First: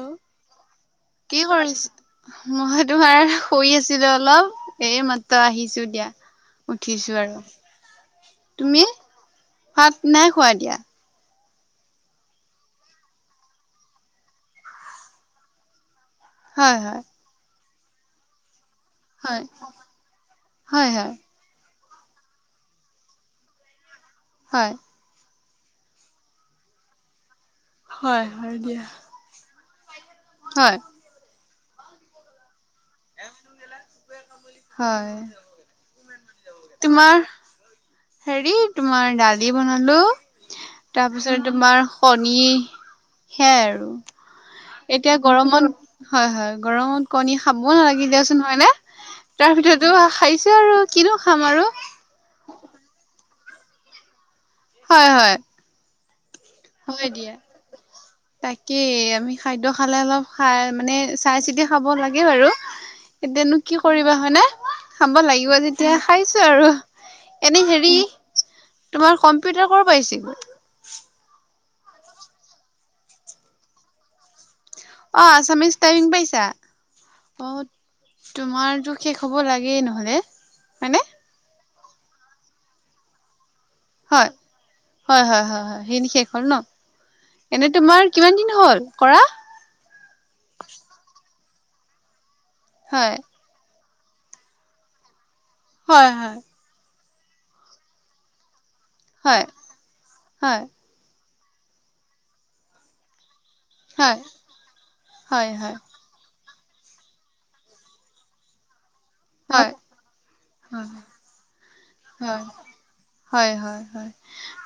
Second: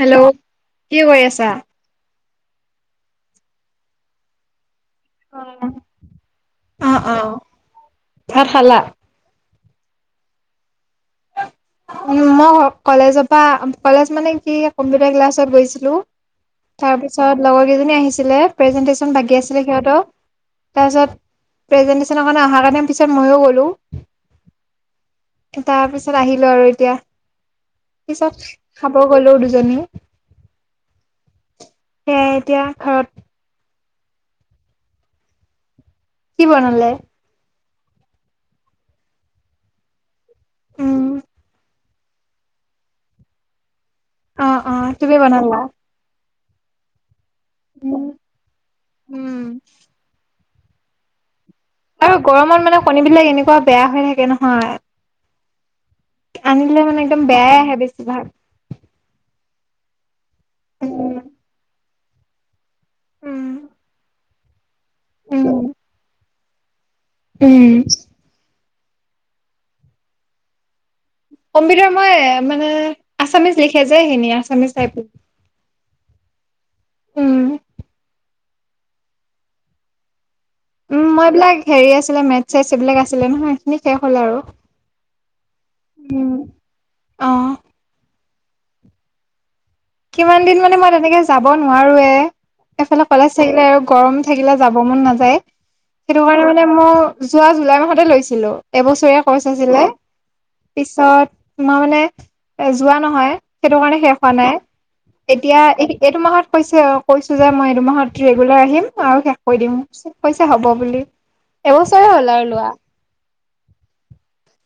Hello কি কৰি আছা? মই তোমাৰ শুই আছিলোঁ অলপ। এই মাত্ৰ আহিছো দিয়া অ', উঠিছো অ', আৰু ভাত খালা? তুমি? ভাত নাই খোৱা এতিয়া? উম মই কলেজৰ পৰা কলেজ মানে কি কম্পিউটাৰ ক্লাছত গৈছিলোঁ হয় হয় তাৰপিছত লগৰ কেইজনী আহিছিলে প্ৰেজেণ্টেশ্যন বাকী হয় আছিলে সিহঁতৰ হয় হয় তাৰপিছত প্ৰেজেন্টেশন এ অহাৰ কাৰণে পিছত ময়ো গ'লো। হয়। তাৰ পিছত আহিলো আৰু এতিয়া, হয় পিছত হয় দিয়া। খাব গলো দুজনী। হয়। সেয়াই এতিয়া ঘৰত [unintelligible] হয়। কি বনালে? তোমাৰ হেৰি তোমাৰ দালি বনালো উম, তাৰপিছত তোমাৰ কনী সেয়াই আৰু অ', অ', তুমি এতিয়া বনালা? গৰমত, হয় হয়। গৰমত কণী খাবও নালাগে দিয়াচোন হয় নে? উম, তাৰ ভিতৰতো খাইছোঁ আৰু কিনো খাম আৰু আৰু গৰমত মানে কণী বিলাক এনেকুৱা বেয়া হৈ থাকে নহয় হয় হয়। আনিলে মানে হয় একদম দিয়া। বেয়াই আহে বেছিভাগ। তাকেই আমি খাদ্য খালে অলপ খাই মানে উম, চাই-চিতি খাব লাগে বাৰু উম, এতিয়ানো কি কৰিবা হয়নে? খাব উম লাগিব যেতিয়া খাইছো আৰু এনে উম হেৰি তোমাৰ কম্পিউটাৰ কৰ পাইছেগৈ কম্পিউটাৰ মই মানে আছামিচ লিখে যে সিনি আছামিচ অ আছামিজ টাইপিং পাইছা, উম। অঁ। তোমাৰতো শেষ হ'ব লাগেই নহ'লে। হয়নে? উম মইবিলাক হেৰি আছিলে মেথ চেচ এইবিলাক আছিলে নহয়। সেইখিনি শেষ হ'ল হয়, আৰু। হয় হয় হয় সেইখিন শেষ উম, হ'ল ন? অ', এনে তোমাৰ কিমান দিন হ'ল, কৰা? কিমান দিন মানে মই তেনেকে যাব নোৱাৰোৱে, এফালে হয়, কলেজ থাকিলে আৰু গৰম থাকিলে যাব মন নাযায় হয়, সেইটো হয়, কাৰণে মানে মই যোৱা জুলাই মাহতে লৈছিলো। এবছৰীয়া হয়, কৰ্চ আছিলে, হয়, পিছত তোমাৰ মানে এ যোৱা নহয় সেইটো কাৰণে হয়, শেষ হোৱা নাই হয়, এতিয়া, হয়, এইটো মাহত মাহত কৈছে, কৈছোঁ যে মই এইটো মাহত ৰেগুলাৰ আহিম আৰু শেষ কৰি হয়, দিম, কৈছে হ'ব বুলি। এবছৰে হ'ল হয়, আৰু লোৱা। হয় হয় হয়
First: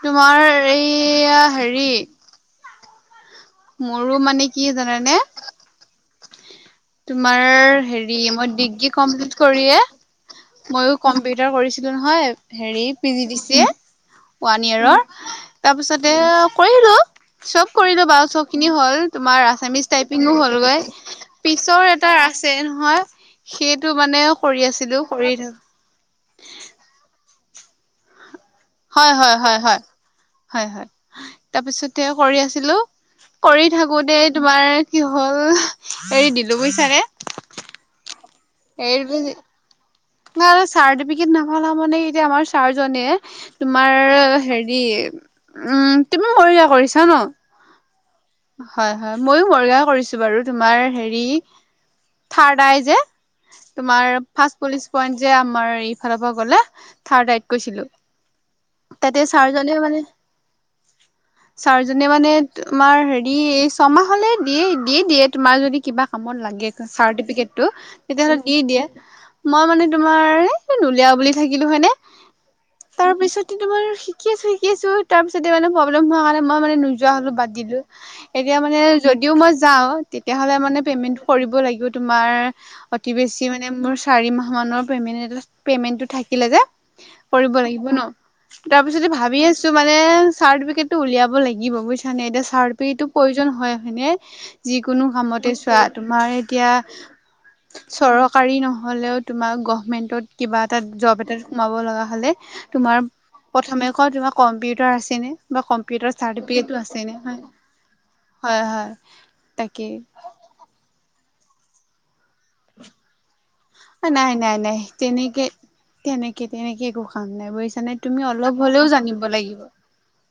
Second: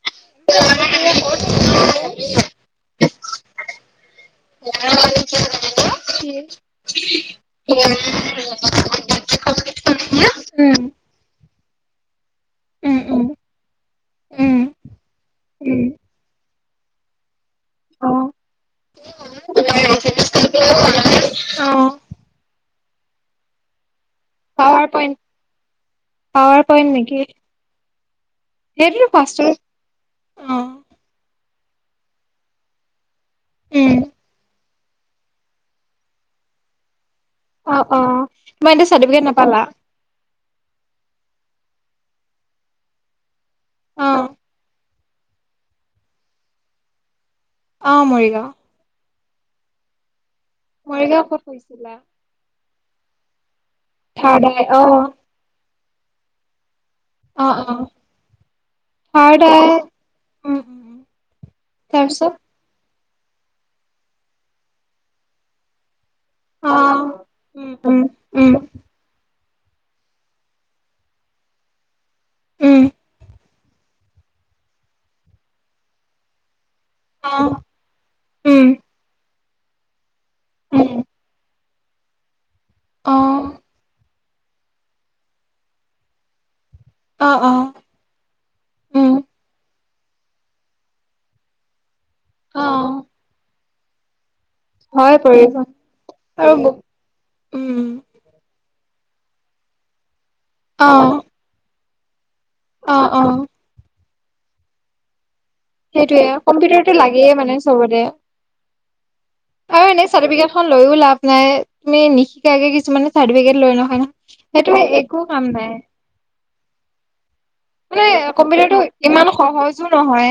তোমাৰ এইয়া হেৰি মোৰো মানে কি জান নে, হ মিগ ক কৰি মই কম্পিউাৰ কৰিছিলো নহয়। হেৰি um P um um G দিছে উম ওৱান ইয়েৰৰ উম তাৰপিছতে কৰিলো। চব কৰিলো অ অ বাৰু চব খিনি হ'ল তোমাৰ আছামিজ টাইপিইং হ'লগৈ পিছৰ এটা আছে। হয় সেইটো মানে কৰি পাৱাৰ আছিলো পইণ্ট কৰি থাকো। পাৱাৰ পইণ্ট মেকি, হয় হয় হয় অ হয়! তাৰপিছতে কৰি আছিলো কৰি উম থাকোতে তোমাৰ কি হ'ল এৰি দিলো বুইছাৰে অ অ তোমাৰ চাৰটিফিক নাপালা ন চাৰ্টিফিকেট নাপালা মানে এতিয়া আমাৰ চাৰজনে, তোমাৰ অ হেৰি উম তুমি সৰৱ কৰিছা ন অ মৰিগা, হয় হয় মইো মৰ্গা কৰিছো বাৰু তুমাৰ হেৰি মৰিগাঁও ক'ত কৰিছিলা থাৰ্ড আই যে, থাৰ্ড আই অ তোমাৰলচ পইন্ট যে আমাৰ এইফালৰ পৰা গলে থাৰ্ডই অ অ কৈছিলো। তাতে থাৰ্ড আই ছাৰজনে মানে উম উম ছাৰজনে মানে তাৰপিছত তোমাৰ হে, দিয় এই ছমাহলে দিয়ে দিয়ে দিয়ে তোমাৰ যদি কিবা। ামত লাগে অ চাৰ্টিকটো উম উম তেতিয়াাহলে উম দি দিয়ে, মই মানে তোমাৰ নুলিয়া বুলি থাকিলো হয়নে উম তাৰপিছত, তোমাৰ শিকি আছো শিকিছো তাৰ পিছতে মানে প্ৰব্ম হোৱাৰণে মই মানে নোযোৱা হলো অ বাদ দিলো এতিয়া উম মানে যদিও মই যাও তেতিয়া হলে মানে উম পেমেন্ কৰিব লাগিব তোমাৰ, [inaudible] অ অ অ কৰিব লাগিব ন তাৰপিছতে উম ভাবি আছো। মানে চাৰ্টিফিকটটো উলিয়াব লাগিব বুজিছা নে এতিয়া অ চাৰ্টিফিকেটটো প্ৰয়োজন হয় হয়নে, যিকোনো হয় কামতে পৰিব চোৱা তোমাৰ আৰু এতিয়া ব- উম চৰকাৰী নহয়। হ'লেও তোমাৰ গভমেণ্টত কিবা এটা অ জব এটাত সোমাব লগা হ'লে। অ তোমাৰ অ প্ৰথমে ক তোমাৰ কম্পিউটাৰ আছে সেইটোয়ে কম্পিউটাৰটো নে? [inaudible] লাগেই মানে আৰু এনে চটিিক লৈও লাভ নাই তুমি নি! ে কিছুমানে চাৰ্টিফিকেট লৈ নহয় ন নাই নাই সেইটো নাই একো তেনেকে কাম নাই! তেনেকে তেনেকে একো কাম নাই বুজিছানে মানে তুমি অলপ কম্পিউটাৰটো হ'লেও জানিব ইমান লাগিব সহজো নহয়।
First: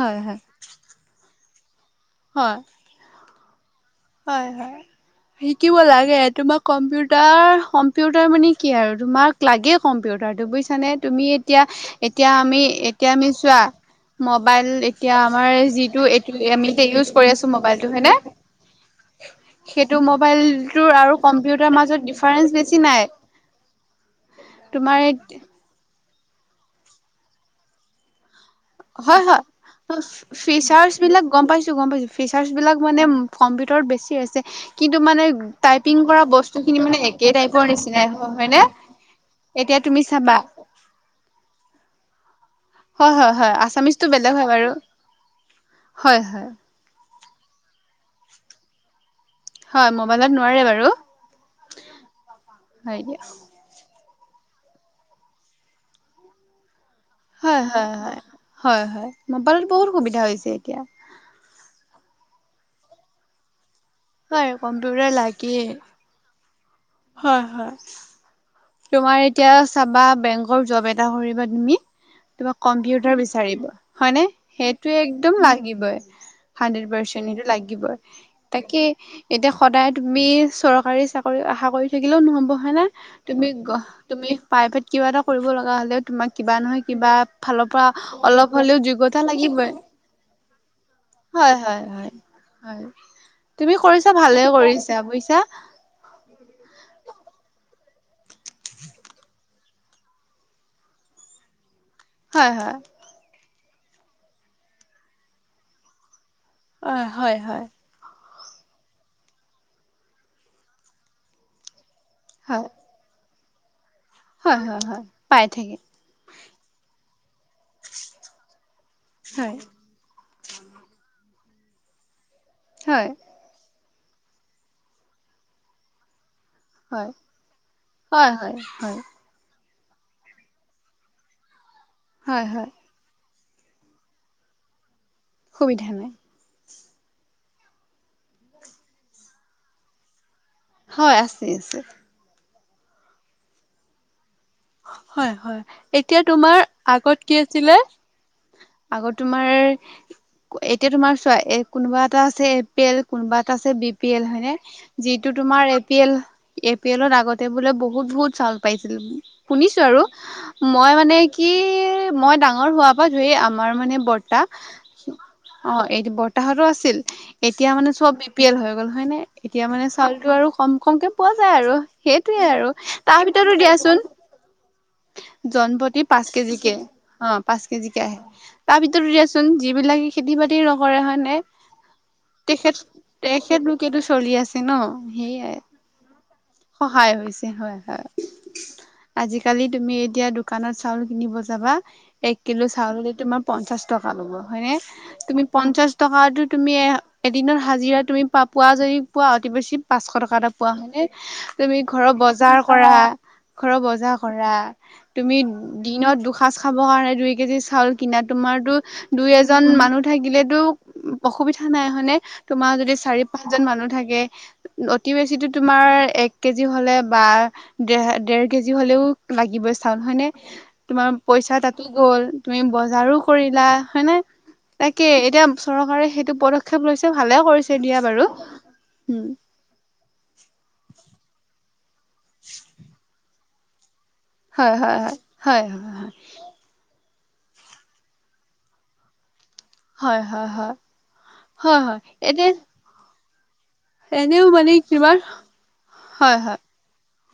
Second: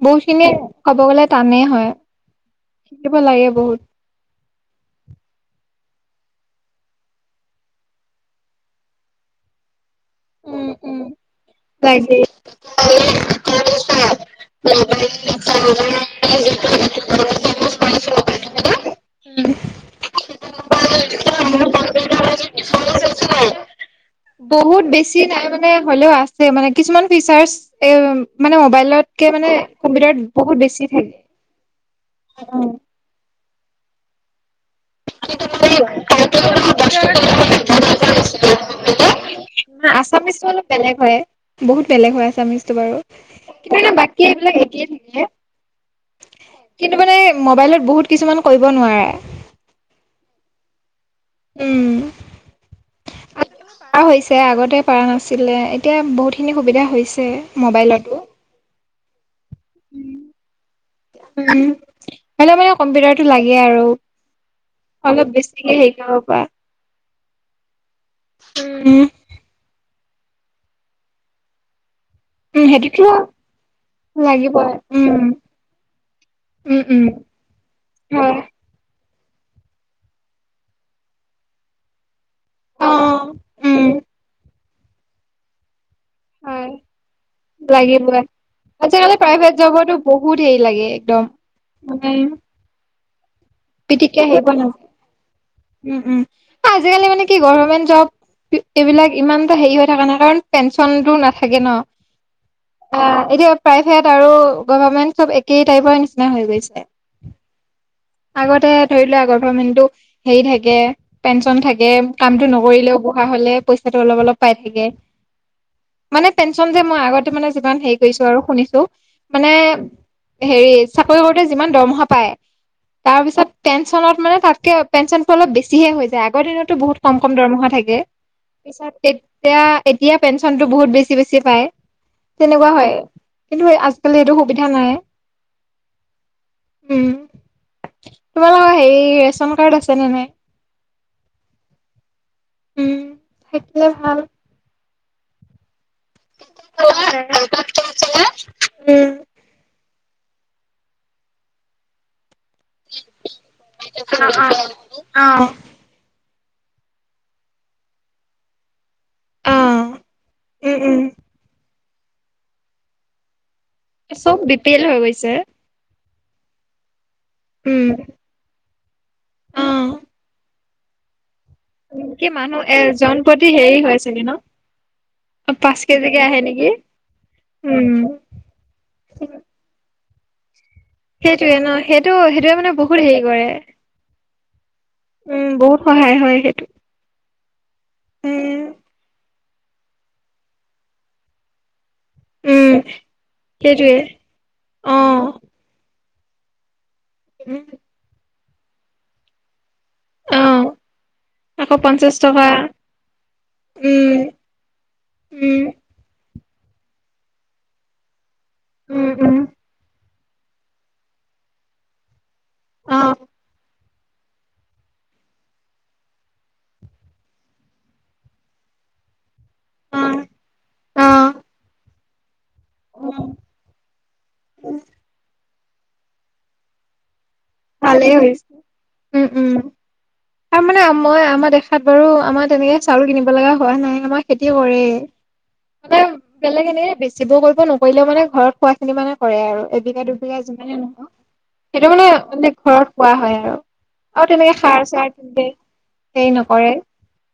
হয় বহুত হয় খিনিয়ে কব গলে টানেই হয় হয় শিকিব লাগে বহুত হয় হয়! শিকিব লাগে তোমাক কম্পিউটাৰ কম্পিউটাৰ মানে কি আৰু তোমাক লাগে। কম্পিউটাৰটো উম বুজিছানে উম তুমি এতিয়া এতিয়া আমি এতিয়া আমি চোৱা, মবাইল এতিয়া আমাৰ যিটো আমি এ ইজ কৰি আছো মবাইলটো হয়নে? [inaudible] সেইটো মোবাইলটো আৰু কম্পিউটাৰ মাজত ডিফাৰেন্স বেছি নাই। বহুত তোমাৰ বেছি তাই মানে হ'লেও আছে মানে কিছুমান ফিচাৰছ এ মোবাইলতকৈ মানে। অ কম্পিউটাৰত বহুত বেছি ফিচাৰ্চ থাকে। বিলাক গম পাইছো গম পাইছো ফিচাৰ্চ বিলাক মানে কম্পিউটাৰত বেছি আছে। কিন্তু মানে টাইপিং কৰা বস্তু খিনি মানে একে টাইপৰ নিচিনাই হয় হয় ন। ন আছামিছো অলপ বেলেগ হয় বহুত বেলেগ হয় আছামিজটো বাৰু হয় হয় হয় কিন্তু মানে আছামিজটো বাকী বেলেগ হয় এইবিলাক বাৰু এক থাকিল হয় হয় কিন্তু মানে মবাইলত বহুত কিছুমান কৰিব নোৱাৰে। হয় মবাইলত নোৱাৰে বাৰু উম হয় দিয়া। প হৈছে আগতে পাৰা নাছিলে এতিয়া বহুতখিনি সুবিধা হৈছে হয় হয় হয় মোবাইলতো হয় হয় মোবাইলত বহুত সুবিধা হৈছে এতিয়া। হলে মানে কম্পিউটাৰটো লাগে আৰু হয় অলপ বেছিকে হেৰি কৰিব পাৰা। হয়-হয়। উম তোমাৰ এতিয়া চাবা বেংকৰ জব এটা কৰিবা তুমি তোমাক উম কম্পিউটাৰ সেইটোতো বিচাৰিব হয়নে, লাগিবই সেইটো উম একদম লাগিবই। উম হাড্ৰেড উম পাৰ্চেন্ট সেইটো লাগিব হয় তাকে এতিয়া সদায় তুমি চৰকাৰী চাকৰি আশা কৰি থাকিলেও নহব হয়নে? অ তুমি, উম তুমি প্ৰাইভেট কিবা এটা কৰিব লগা হ'লেও তোমাক কিবা হয় নহয় কিবা ফালৰ পৰা লাগিবই অলপ হলেও আজিকালি যোগ্যতা প্ৰাইভেট লাগিবয়ে। জবতো বহুত হেৰি লাগে একদম হয়-হয়-হয়-হয়। পিতিক ন বুজিছা উম, উম আজিকালি মানে কি গে জব এইবিলাক ইমান এটা হেৰি হৈ থাকা নাই কাৰণ পেঞ্চনতো নাথাকে ন' হয় হয় অ, এতিয়া প্ৰাইভেট আৰু গভমেন্ট চব একেই টাইপৰ নিচ অ, হয়-হয়। আগতে ধৰি লোৱা আগৰ গবৰমেন্ট টো হেৰি থাকে পেঞ্চন থাকে কামটো হয় নকৰিলেও বহ [unintelligible] হ'লে পইচাটো অলপ-অলপ পাই হয় হয় থাকে। হয় পাই থাকে মানে পেঞ্চন যে মই আগতে মানে যিমান হেৰি কৰিছো আৰু শুনিছো মানে হয় এ হেৰি চাকৰি কৰোতে যিমান দৰমহা পায় হয় তাৰ পিছত পেঞ্চনত মানে তাতকে পেঞ্চনটো অলপ বেছিহে হৈ যায় আগৰ দিনততো বহুত হয় কম-কম দৰমহা থাকে হয় হয় পিছত হয় তেততিয়া এতিয়া পেঞ্চনটো বহুত বেছি-বেছি পায় তেনেকুৱা হয়। কিন্তু আজিকালি এইটো সুবিধা নাই। সুবিধা নাই। উম, তোমালোকৰ হেৰি ৰেচন কাৰ্ড আছেনে নে নাই? হয় আছে, আছে। উম থাকিলে ভাল। হয় হয়। এতিয়া তোমাৰ আগত কি আছিলে উম, আগত তোমাৰ। এতিয়া তোমাৰ চোৱা এ কোনোবা এটা এ পি এল কোনোবা এটা আছে বি পি এল অ যিটো তোমাৰ এ পি এল। এপ্ৰিল আগতে বোলে বহুত, বহুত চাউল পাইছিল অ শুনিছো আৰু উম মই উম মানে কি মই ডাঙৰ হোৱাৰ পৰা ধুই আম আমাৰ মানে চব বি পি এল হৈ গৈছে বৰ্তাহ অ এইটো বৰতাহতো আছিল। এতিয়া উম মানে চব বি পি এল হৈ গ'ল হয় নে অ এতিয়া মানে চাউলতটো আৰু কম কমকে পোৱা আৰু কি সেইটোৱে মানুহ আৰু এজন তাৰ প্ৰতি ভিতৰতো হেৰি হয় দিয়াচোন। চাগে ন [inaudible] জোনপতি কেজিকে পাঁচ আহে নেকি কেজিকে অ পাঁচ উম কেজিকে আহে তাৰ ভিতৰত দিয়াচোন য [unintelligible] নকৰে হয় নে সেইটোয়ে ন সেইটো সেইটোয়ে মানে তেখেত বহুত হেৰি কৰে তেখেত লোকেটো চলি আছে ন উম সেইয়াই। বহুত সহায় হয় সেইটো। সহায় হৈছে হয় হয়। উম আজিকালি তুমি এতিয়া দোকানত চাউল কিনিব যাবা এক কিলো উম চাউল তোমাৰ পঞ্চাশ সেইটোৱে টকা ল'ব। হয়নে? অ তুমি পঞ্চাশ টকা তুমি এদিনত হাজিৰা তুমি প পোৱা যদি পোৱা অতি বেছি পাচশ টকা অ এ পোৱা হয় আকৌ তুমি ঘৰৰ পঞ্চাশ টকা বজাৰ কৰা। উম কৰা তুমি উম দিনত দুসাঁজ খাব কাৰণে দুই কেজি চাউল কিন তোমাৰতো উম দুই উম এজন মানুহ থাকিলেতো অসুবিধা নাই হনে তোমাৰ যদি অ চাৰি পাঁচজন মানুহ থাকে। অতি বেছি তোমাৰ এক কেজি হলে বা দেৰ দেৰ কেজি, হ'লেও লাগিবই চাও ন অ হয় ন তোমাৰ অ পইচা তাতো গ'ল, তুমি বজাৰো কৰিলা হয় নে তাকে এতিয়া চৰকাৰে সেইটো পদক্ষেপ লৈছে। ভালে কৰিছে দিয়া ভালেই বাৰুম তাৰ মানে মই আমাৰ দেখাত বাৰু আমাৰ তেনেকে চাউল কিনিব লগা হোৱা নাই আমাৰ খেতি হয় কৰেই হয় হয় মানে হয় বেলেগ এনেকে বেছি যিবোৰ কৰিব নকৰিলেও মানে ঘৰত খোৱাখিনি মানে কৰে আৰু এবিঘা হয় দুবিঘা হয় হয় হয় হয় যিমানেই নহও হয় সেইটো হয় মানে মানে এতিয়া ঘৰত খোৱা হয় আ এনেও মানে কিবা হেৰি হয় হয় নকৰে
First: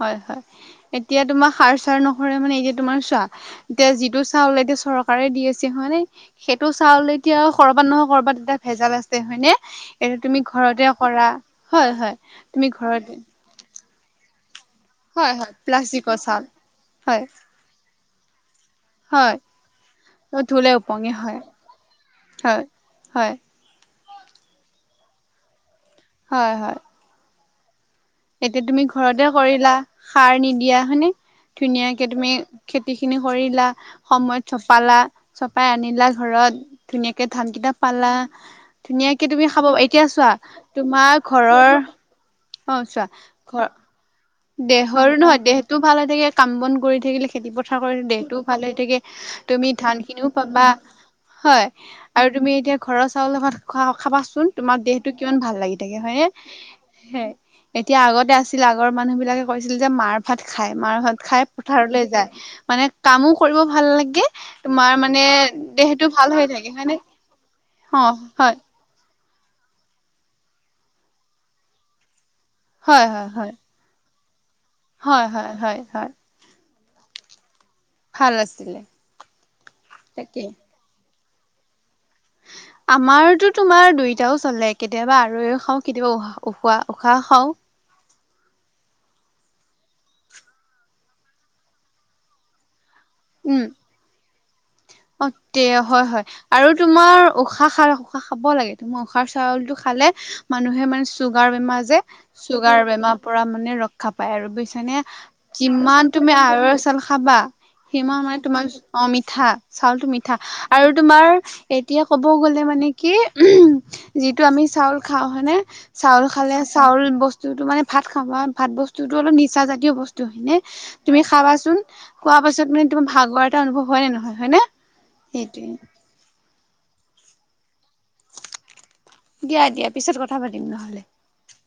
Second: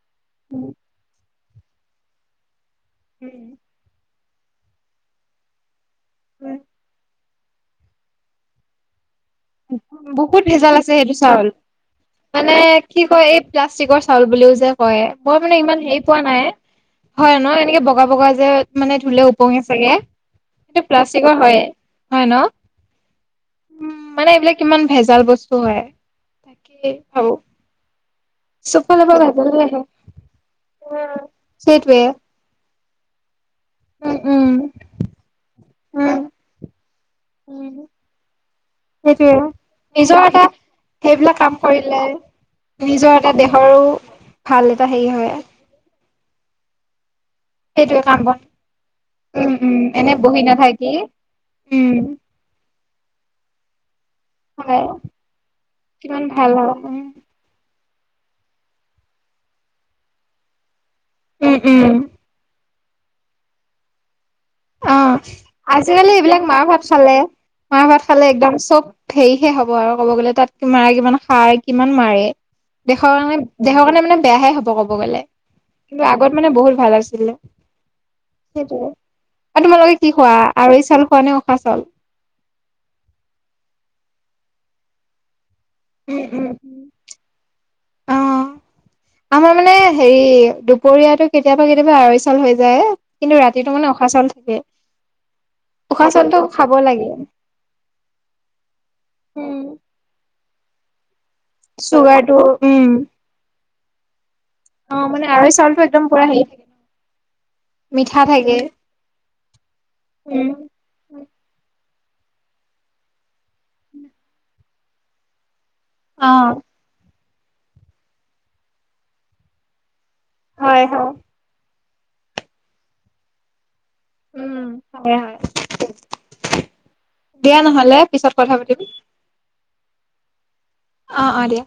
হয় হয় উম এতিয়া তোমাৰ সাৰ চাৰ নসৰে মানে এইকে তোমাৰ চোৱা এতিয়া যিটো চাউল এতিয়া চৰকাৰে দি আছে হয়নে উম সেইটো চাউলে এতিয়া কৰ'বাত নহয় কৰ'বাত এতিয়া ভেজাল আছে হয়নে এতিয়া বহুত তুমি ভেজাল আছে ঘৰতে সেইটো কৰা চাউল হয় হয় মানে তুমি কি ঘৰতে কয় এই প্লাষ্টিকৰ চাউল বুলিও যে কয় হয় মই হয় মানে ইমান হেৰি প্লাষ্টিকৰ পোৱা নাই চাউল হয় ন এনেকে বগা বগা যে মানে ধুলে হয় ওপঙি চাগে ধুলে হেটো ওপঙি প্লাষ্টিকৰ হয় হয়য়ে হয় হয় উম মানে এইবিলাক কিমান ভেজাল বস্তু হয় হয় হয় তাকেই ভাবো এতিয়া চব তুমি ফালৰ পৰা ঘৰতে ভেজালে কৰিলা আহে সাৰ নিদিয়া হয়নে উম, সেইটোৱে ধুনীয়াকে তুমি খে খেতি খিনি কৰি লা উম উম সময়ত চপালা চপাই আনিলা উম ঘৰত ধুনীয়াকে ধান কেইটা উম পালা ধুনীয়াকে সেইটোৱে তুমি খাব এতিয়া নিজৰ চোৱা এটা তোমাৰ সেইবিলাক কাম ঘৰৰ কৰিলে নিজৰ এটা দেহৰো ভাল এটা হেৰি দেহৰ হয় নহয় দেহটোও ভাল হৈ থাকে কাম বন কৰি থাকিলে খেতি পথাৰ কৰি সেইটোৱে কাম বন দেহটোও ভাল হয় থাকে উম তুমি উম ধান এনে খিনিও বহি পাবা নাথাকি হয় উম আৰু তুমি এতিয়া ঘৰৰ চাউলৰ ভাত খ খাবাচোন হয় তোমাৰ দেহটো কিমান ভাল লাগি থাকে কিমান ভাল হয় হয়নে এতিয়া আগতে আছিল আগৰ মানুহ বিলাকে কৈছিল যে মাৰ ভাত খাই মাৰ ভাত খাই উম উম পথাৰলৈ যায় মানে কামো কৰিব ভাল লাগে তোমাৰ অ মানে দেহটো আজিকালি ভাল এইবিলাক হৈ মাৰ থাকে ভাত হয়নে চলে মাৰ অ ভাত খালে হয় একদম চব হেৰিহে হ'ব আৰু ক'ব গ'লে তাত মাৰ কিমান খাই কিমান কিমান মাৰে হয় দেশৰ হয় কাৰণে হয় দেশৰ কাৰণে মানে বেয়াহে হ'ব ক'ব গলে হয় হয় হয় কিন্তু হয় আগত মানে বহুত ভাল আছিলে ভাল আছিলে সেইটোৱে আৰু তোমালোকে কি খোৱা তাকে আঢ়ৈ চাউল খোৱা নে উখা চাউল আমাৰতো তোমাৰ দুইটাও চলে কেতিয়াবা আঢ়ৈও খাওঁ কেতিয়াবা উম উম উ উহা উম উশাহ খাওঁ অ আমাৰ মানে হেৰি দুপৰীয়াটো কেতিয়াবা কেতিয়াবা আঢ়ৈ চাউল হৈ যায় কিন্তু উম ৰাতিটো মানে উখোৱা চাউল থাকে অ তে হয় উশাহ হয় চাউলটো আৰু খাব লাগে তোমাৰ উশাহ খা উশাহ খাব লাগে তুমাৰ উশাহ উম, চাউলো খ খালে মানুহে মানে চোগাৰ বেমাৰ যে চুগাৰটো চোগাৰ উম বেমাৰ পৰা মানে ৰক্ষা পাই আৰু অ বুইছানে মানে আঢ়ৈ চাউলটো একদম কিমান পুৰা তুমি হেৰি থাকে আঢ়ৈ চাউল খাবা সিমাহ মিঠা মানে থাকে তোমাৰ অ মিঠা চাউলটো মিঠা উম আৰু তোমাৰ এতিয়া ক'ব গ'লে মানে কি উ যিটো আমি চাউল খাওঁ হয়নে চাউল অ খালে চাউল বস্তুটো মানে ভাত খাবা ভাত বস্তুতো অলপ নিচা জাতীয় বস্তু ত হয়নে হয় হয় তুমি খাবা চোন খোৱা পাছত মানে তোমাৰ ভাগৰ এটা অনুভৱ হয় নে নহয় হয় উম নে হয় হয় সেইটোৱে দিয়া নহলে পিছত কথা পাতিম দিয়া দিয়া পিছত কথা পাতিম নহলে অ অ দিয়া